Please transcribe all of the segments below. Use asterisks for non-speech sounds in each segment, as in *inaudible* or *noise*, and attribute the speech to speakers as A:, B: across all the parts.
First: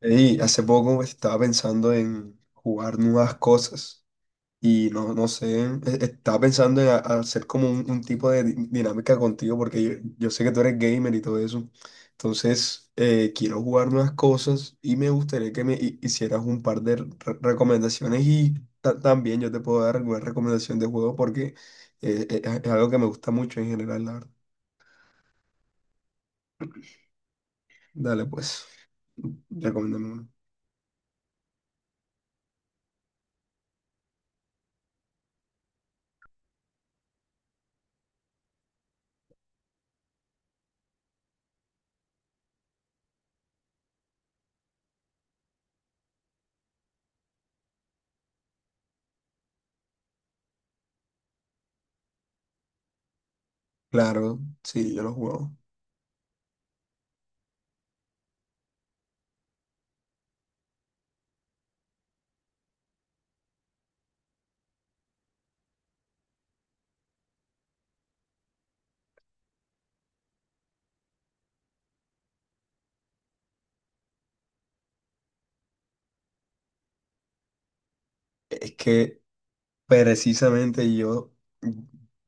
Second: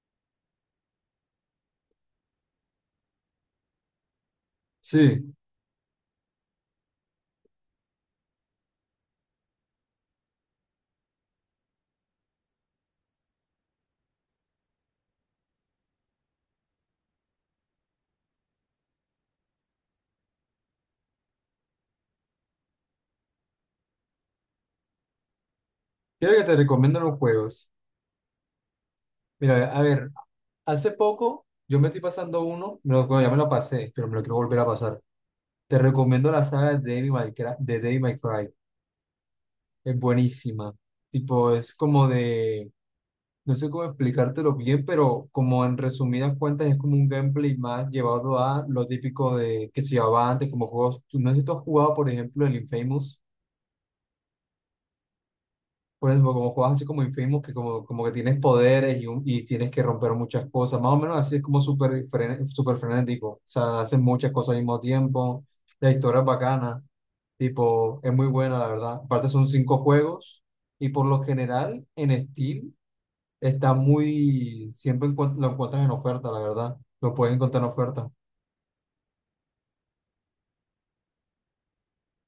A: Y hace poco estaba pensando en jugar nuevas cosas y no, no
B: Sí,
A: sé, e- estaba pensando en hacer como un tipo de dinámica contigo porque yo sé que tú eres gamer y todo eso. Entonces, quiero jugar nuevas cosas y me gustaría que me hicieras un par de recomendaciones y también yo te puedo dar alguna recomendación de juego porque es algo que me gusta mucho en general, la verdad.
B: quiero que te recomiendo los juegos.
A: Dale, pues,
B: Mira, a
A: recomiéndame
B: ver,
A: uno.
B: hace poco yo me estoy pasando uno, bueno, ya me lo pasé, pero me lo quiero volver a pasar. Te recomiendo la saga de Devil May Cry. Es buenísima. Tipo, es como de, no sé cómo explicártelo bien, pero como en resumidas cuentas es como un gameplay más llevado a lo típico de que se llevaba antes, como juegos. No sé si tú has jugado, por ejemplo, el Infamous.
A: Claro, sí, yo lo juego.
B: Por ejemplo como juegas así como Infamous, que como que tienes poderes y tienes que romper muchas cosas, más o menos así es como súper frenético, o sea, hacen muchas cosas al mismo tiempo, la historia es bacana, tipo, es muy buena, la verdad. Aparte son cinco juegos y por lo general en Steam está muy, siempre lo encuentras en oferta, la verdad, lo puedes encontrar en oferta.
A: Es que Precisamente yo,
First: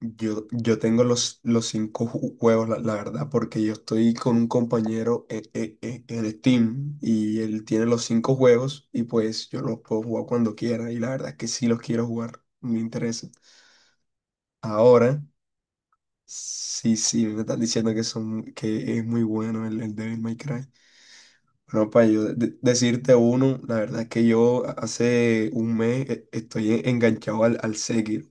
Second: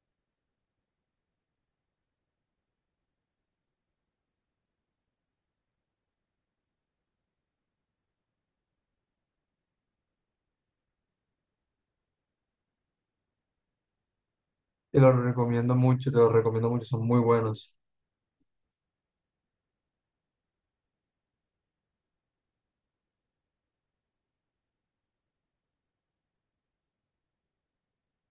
A: yo, yo tengo los 5 juegos, la verdad, porque yo estoy con un compañero en Steam y él tiene los 5 juegos y pues yo los puedo jugar cuando quiera y la verdad es que sí los quiero jugar, me interesa.
B: Te lo
A: Ahora,
B: recomiendo mucho, te lo recomiendo mucho,
A: sí,
B: son muy
A: sí, me están
B: buenos.
A: diciendo que es muy bueno el Devil May Cry. Bueno, para yo decirte uno, la verdad es que yo hace un mes estoy enganchado al Sekiro.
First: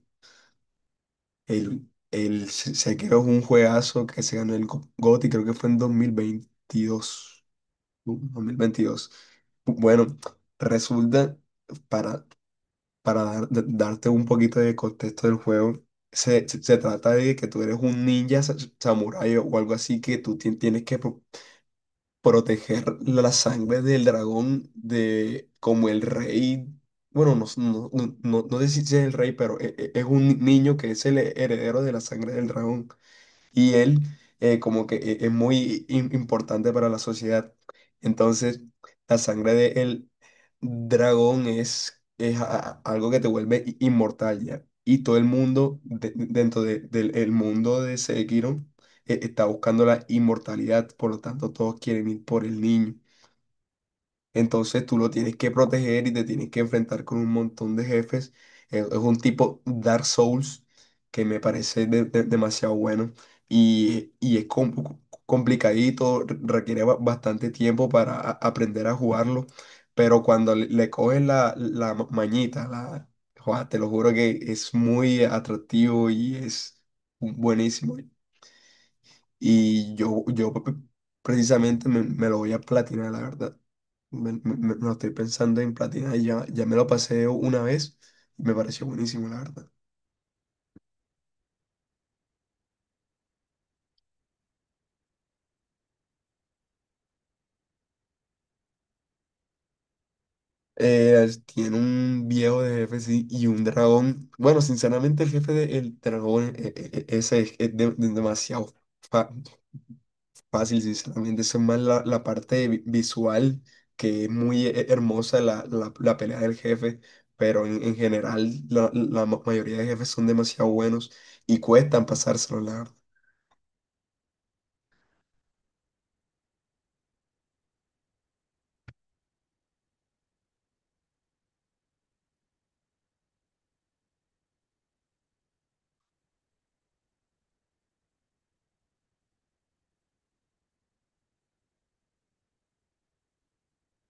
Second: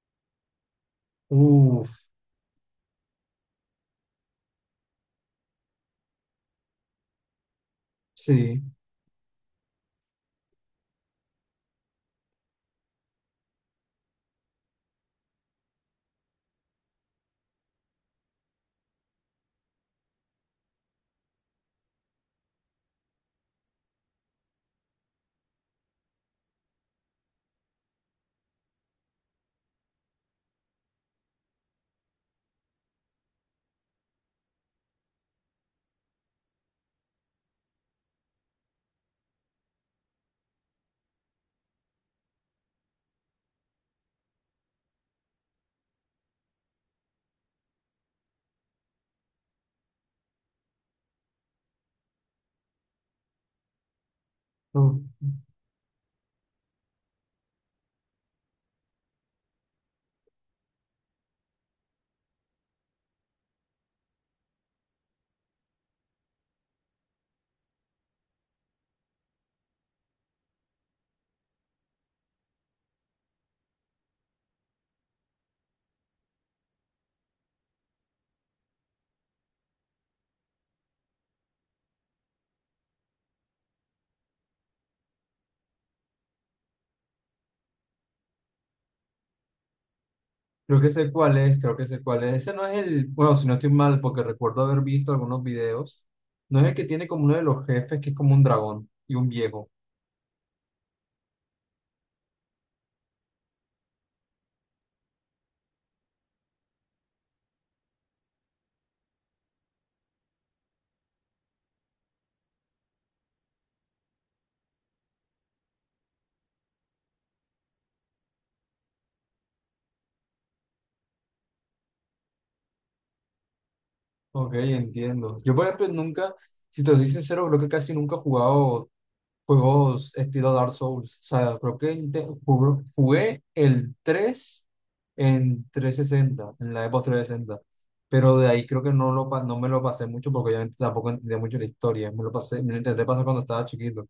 B: Uf,
A: Sekiro es un juegazo que se ganó el GOTY, creo que fue en 2022, dos mil
B: sí.
A: veintidós Bueno, resulta, para, para darte un poquito de contexto del juego, se trata de que tú eres un ninja samurái o algo así que tú tienes que proteger la sangre del dragón de como el rey. Bueno, no sé si es el rey, pero es un niño que es el heredero de la sangre del dragón y él, como que es muy importante para la sociedad. Entonces, la sangre del dragón es algo que te vuelve inmortal ya. Y todo el mundo dentro del el mundo de Sekiro, está buscando la inmortalidad, por lo tanto todos quieren ir por el niño. Entonces
B: Uf.
A: tú lo tienes que proteger y te tienes que enfrentar con un montón de jefes. Es un tipo Dark Souls que me parece demasiado bueno y es complicadito, requiere bastante tiempo para aprender a jugarlo, pero cuando le coges mañita, la, joa, te lo juro que es muy atractivo y es buenísimo. Y yo, yo pe- Precisamente me lo voy a platinar, la verdad. Me lo estoy pensando en platinar y ya me lo pasé una vez y me pareció buenísimo, la verdad.
B: Creo que sé cuál es, creo que sé cuál es. Ese no es el, bueno, si no estoy mal, porque recuerdo haber visto algunos videos. No es el que tiene como uno de los jefes, que es como un dragón y un viejo.
A: Tiene un viejo de jefe, sí, y un dragón. Bueno, sinceramente el jefe del dragón, ese es demasiado fácil, sinceramente, eso es más la parte visual, que es muy hermosa la pelea del jefe, pero en general mayoría de jefes son demasiado buenos y cuestan pasárselo, la verdad.
B: Ok, entiendo. Yo, por ejemplo, nunca, si te soy sincero, creo que casi nunca he jugado juegos estilo Dark Souls. O sea, creo que jugué el 3 en 360 en la Xbox 360. Pero de ahí creo que no, no me lo pasé mucho porque obviamente tampoco entendía mucho la historia. Me lo pasé, me lo intenté pasar cuando estaba chiquito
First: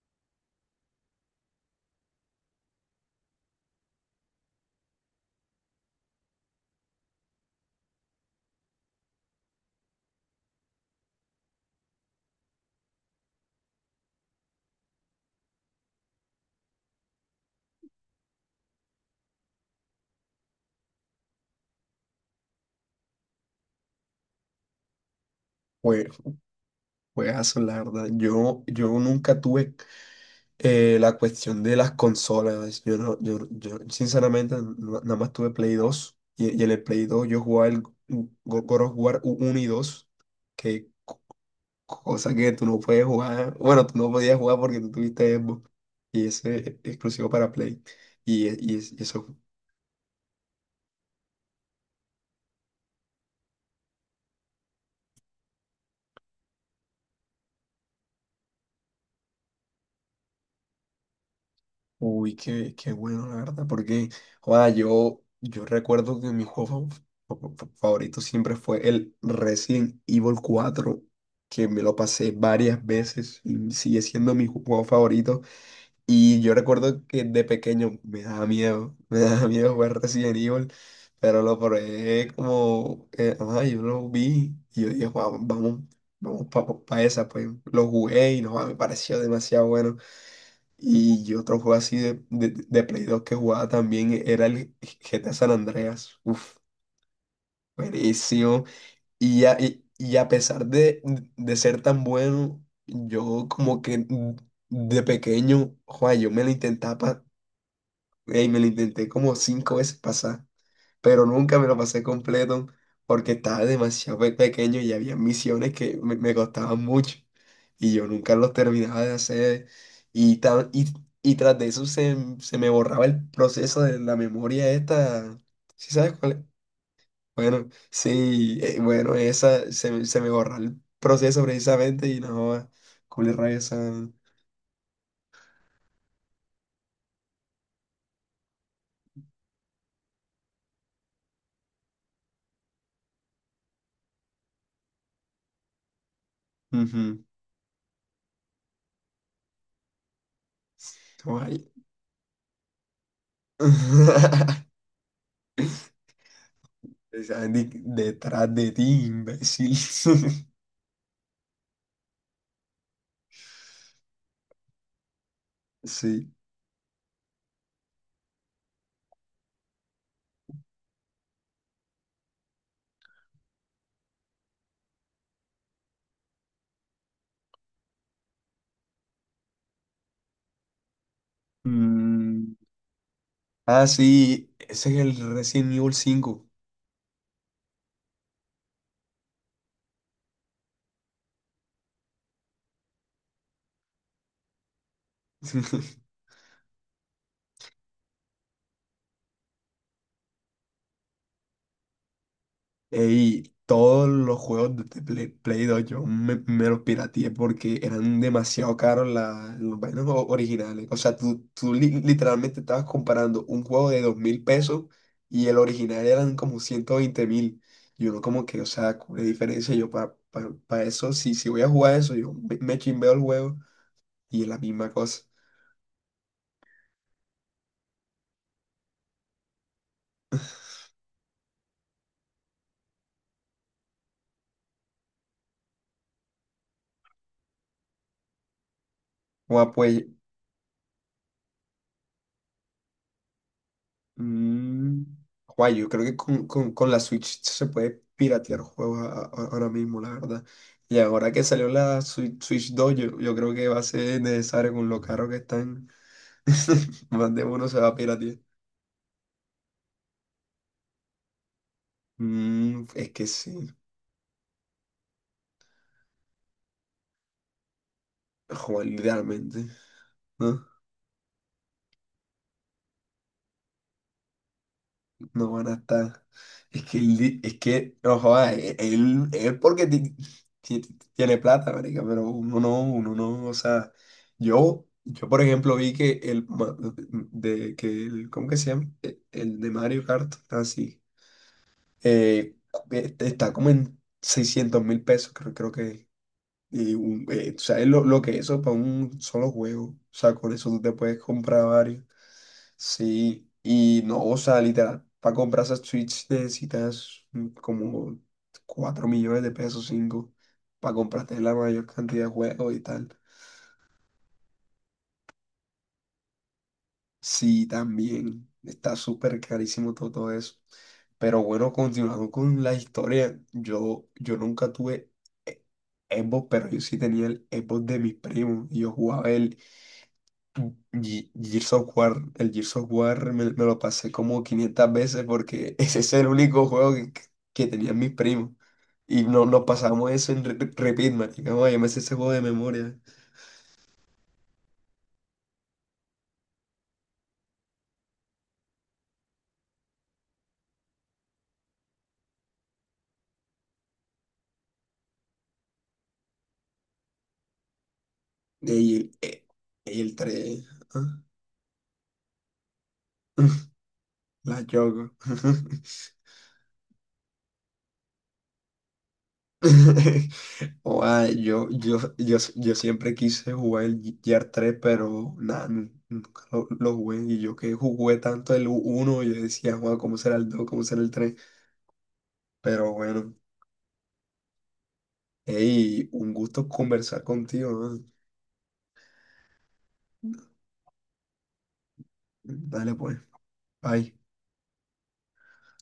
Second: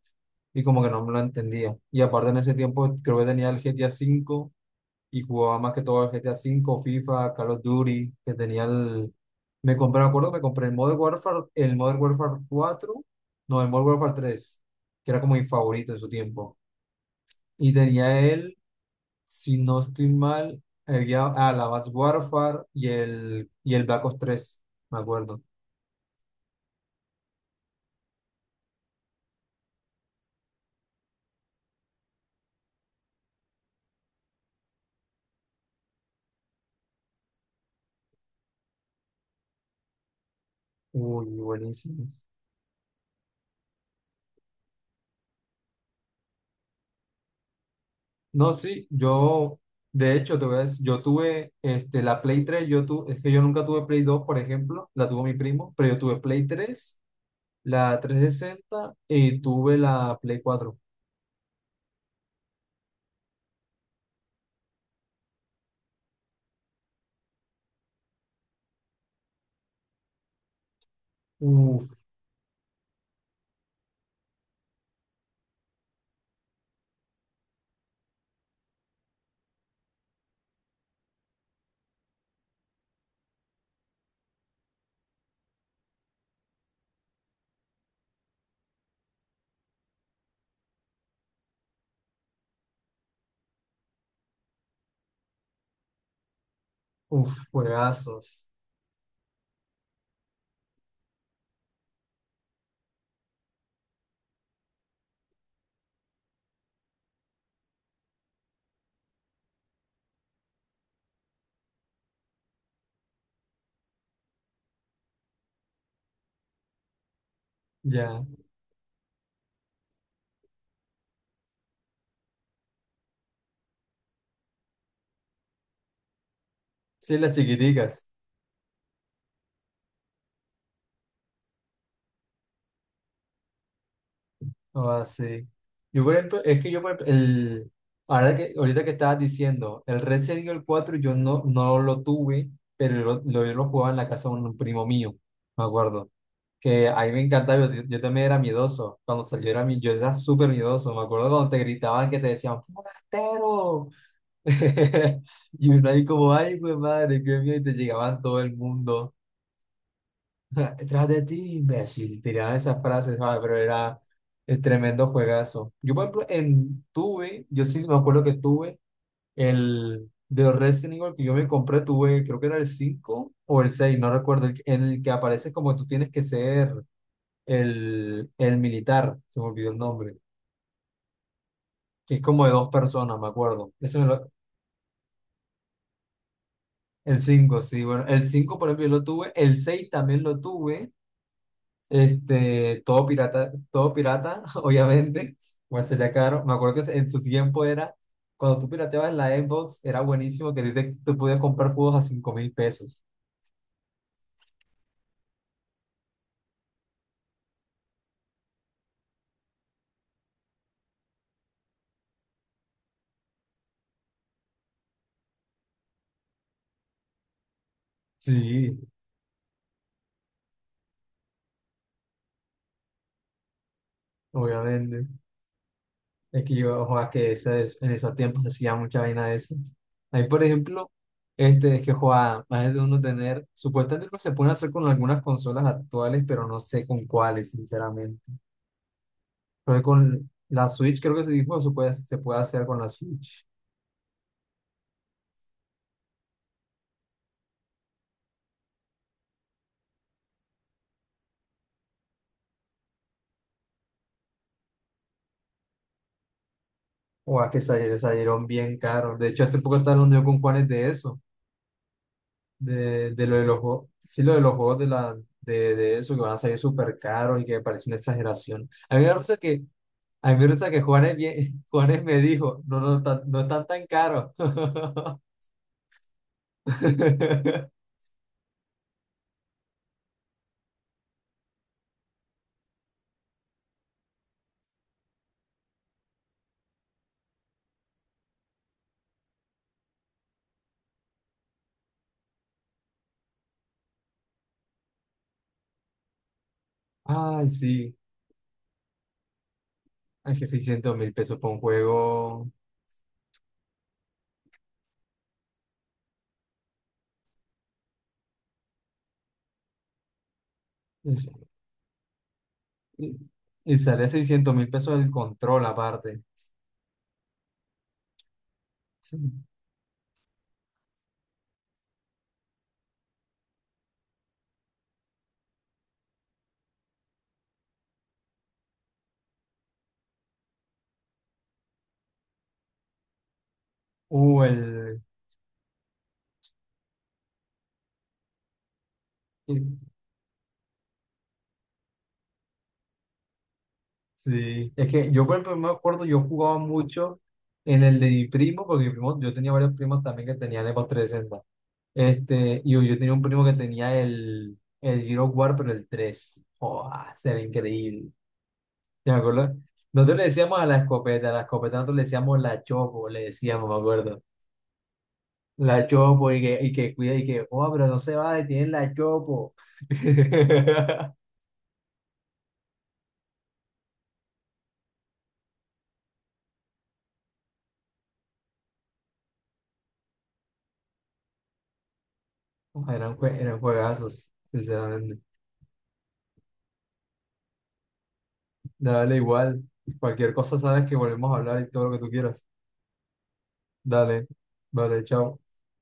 B: y como que no me lo entendía. Y aparte en ese tiempo creo que tenía el GTA V y jugaba más que todo el GTA cinco, FIFA, Call of Duty, que tenía el... Me compré, me acuerdo, me compré el Modern Warfare cuatro no, el Modern Warfare tres, que era como mi favorito en su tiempo. Y tenía él, si no estoy mal, había, la Advanced Warfare y el Black Ops tres, me acuerdo.
A: Jue- Juegazo, la verdad. Yo nunca tuve la cuestión de las consolas. Yo sinceramente, nada más tuve Play 2 y en el Play 2 yo jugaba el God of War 1 y 2 que
B: Uy, buenísimos.
A: cosa que tú no puedes jugar, bueno, tú no podías jugar porque tú tuviste Xbox y ese es exclusivo para Play. Y,
B: No, sí,
A: y eso,
B: yo, de hecho, te voy a decir, yo tuve la Play tres, es que yo nunca tuve Play dos, por ejemplo, la tuvo mi primo, pero yo tuve Play tres, la 360 y tuve la Play 4.
A: uy, qué, qué bueno, la verdad, porque, joda, yo recuerdo que mi juego favorito siempre fue el Resident Evil 4, que me
B: Uf,
A: lo pasé varias veces y sigue siendo mi juego favorito. Y yo recuerdo que de pequeño me daba miedo jugar Resident Evil, pero lo probé como, ajá, yo lo vi y yo dije, "Guau, vamos, vamos para esa", pues lo jugué y no, guau, me pareció demasiado bueno. Y otro juego así de Play 2 que jugaba también era el GTA San Andreas, uf,
B: uf, juegazos.
A: buenísimo. Y, y a pesar de ser tan bueno, yo como que de pequeño, joa, yo me lo intentaba Ey, me lo intenté como 5 veces pasar, pero nunca me lo pasé completo porque estaba demasiado pequeño y había misiones que me costaban mucho y yo
B: Ya.
A: nunca los terminaba de hacer y, y tras de eso se, se me borraba el proceso de la memoria esta, ¿sí sabes cuál es?
B: Sí, las
A: Bueno,
B: chiquiticas.
A: sí, bueno, esa se, se me borra el proceso precisamente y no, culé rabia esa.
B: Oh, Ah, sí. Yo, por ejemplo, es que yo, por ejemplo, el, ahora que, ahorita que estabas diciendo, el Resident Evil cuatro yo no, no lo tuve, pero yo lo jugaba en la casa de un primo mío, me acuerdo. Que a mí
A: Ujú,
B: me encantaba, yo también era miedoso. Cuando salió era yo era súper miedoso. Me acuerdo cuando te
A: ay.
B: gritaban que te decían, ¡Forastero!
A: *laughs*
B: *laughs* Y uno ahí como, ay, pues madre,
A: Es
B: qué miedo, y
A: Andy
B: te llegaban todo
A: detrás
B: el
A: de ti,
B: mundo.
A: imbécil. *laughs*
B: *laughs* Tras de ti, imbécil, tiraban esas frases, ¿sabes? Pero era el tremendo juegazo. Yo, por ejemplo,
A: Sí.
B: yo sí me acuerdo que tuve el de Resident Evil que yo me compré, tuve, creo que era el 5 o el seis, no recuerdo, el en el que aparece como tú tienes que ser el militar, se me olvidó el nombre, que es como de
A: Mm,
B: dos personas, me acuerdo.
A: ah,
B: Ese, me lo,
A: sí, ese es el Resident Evil 5.
B: el 5 sí, bueno, el 5 por ejemplo yo lo tuve, el 6 también lo tuve, todo pirata, *laughs* obviamente, pues
A: *laughs*
B: sería caro, me acuerdo que en su tiempo era, cuando tú pirateabas en la Xbox, era buenísimo que a ti tú podías comprar juegos a 5.000 pesos,
A: Y todos los juegos de Play, Play 2 yo me los pirateé porque eran demasiado caros los vainos originales. O sea, tú literalmente estabas comparando un juego de 2.000 pesos y el original eran como 120.000. Y uno como que, o
B: sí,
A: sea, ¿cuál es la diferencia? Yo para eso, si, si voy a jugar eso, yo me chimbeo el juego y es la misma
B: obviamente,
A: cosa.
B: es que yo, ojo, que ese en esos tiempos se hacía mucha vaina de esas, ahí por ejemplo, es que, joa, más de uno tener, supuestamente lo que se pueden hacer con algunas consolas actuales, pero no sé con cuáles, sinceramente.
A: Bueno,
B: Pero
A: pues
B: con la Switch creo que se dijo se puede, hacer con la Switch.
A: mm, guay, yo creo que con, con la Switch se puede piratear juegos ahora mismo, la verdad. Y ahora que salió la Switch, Switch 2, yo creo que va a ser necesario con lo caro que están. *laughs* Más
B: O
A: de
B: a que
A: uno se va a piratear.
B: salieron bien caros. De hecho, hace poco estaba hablando yo con Juanes de eso.
A: Mm, es
B: De,
A: que
B: de lo de los
A: sí,
B: juegos. Sí, lo de los juegos de eso, que van a salir súper caros y que me parece una exageración.
A: joder,
B: A mí me parece
A: literalmente,
B: que, a mí me
A: ¿no?
B: parece que Juanes, bien, *laughs* Juanes me dijo, no, no, no están tan caros. *laughs*
A: No van a estar. Es que, es que, no joda, él porque ti- tiene plata, marica, pero uno no, o sea, yo por ejemplo vi que el, que el, ¿cómo que se llama? El de Mario Kart, así, eh, está como en 600.000 pesos, creo, creo que, y
B: Ay,
A: tú sabes
B: sí.
A: lo que eso para un solo juego, o sea,
B: Es que
A: con eso tú te
B: seiscientos mil
A: puedes
B: pesos por un
A: comprar varios.
B: juego.
A: Sí, y no, o sea, literal, para comprar esa Switch necesitas mm, como 4 millones de pesos, cinco, para
B: es-
A: comprarte la mayor cantidad de juegos y
B: Y,
A: tal.
B: y sale 600.000 pesos el control aparte.
A: Sí, también, está
B: Sí.
A: súper carísimo todo, todo eso. Pero bueno, continuando con la historia, yo nunca tuve e- Xbox, pero yo sí tenía el Xbox de mis primos, y yo jugaba el, Gears of War, el Gears of War me lo pasé como
B: Uh,
A: 500
B: el,
A: veces porque *laughs* ese es el único juego que tenían mis primos. Y no,
B: eh,
A: nos pasamos eso en repeat, marica. Oye, me sé ese juego de memoria.
B: sí. Es que yo, por ejemplo, me acuerdo, yo jugaba mucho en el de mi primo, porque mi primo, yo tenía varios primos también que tenían Xbox 360. Y yo tenía un primo que tenía el Gears of War, pero el 3, ¡Joda! Se ve increíble.
A: Y el,
B: Yo me
A: eh,
B: acuerdo.
A: y el
B: Nosotros le decíamos
A: 3, ah,
B: a la escopeta nosotros le decíamos la chopo, le decíamos, me
A: *laughs*
B: acuerdo.
A: la choco.
B: La chopo y que, cuida y que, oh, pero no se va, tiene la chopo.
A: *laughs*
B: *laughs*
A: Oa, yo siempre quise jugar el Gear 3, pero nada, nunca lo, lo jugué. Y yo que jugué tanto el uno yo decía, Juan, ¿cómo será el dos? ¿Cómo será el tres? Pero
B: Ah, Eran,
A: bueno,
B: jue- eran juegazos, sinceramente.
A: hey, un gusto conversar contigo, ¿no?
B: Dale igual. Cualquier cosa sabes que volvemos a hablar y todo lo que tú quieras.
A: Dale pues, bye.
B: Dale, vale, chao.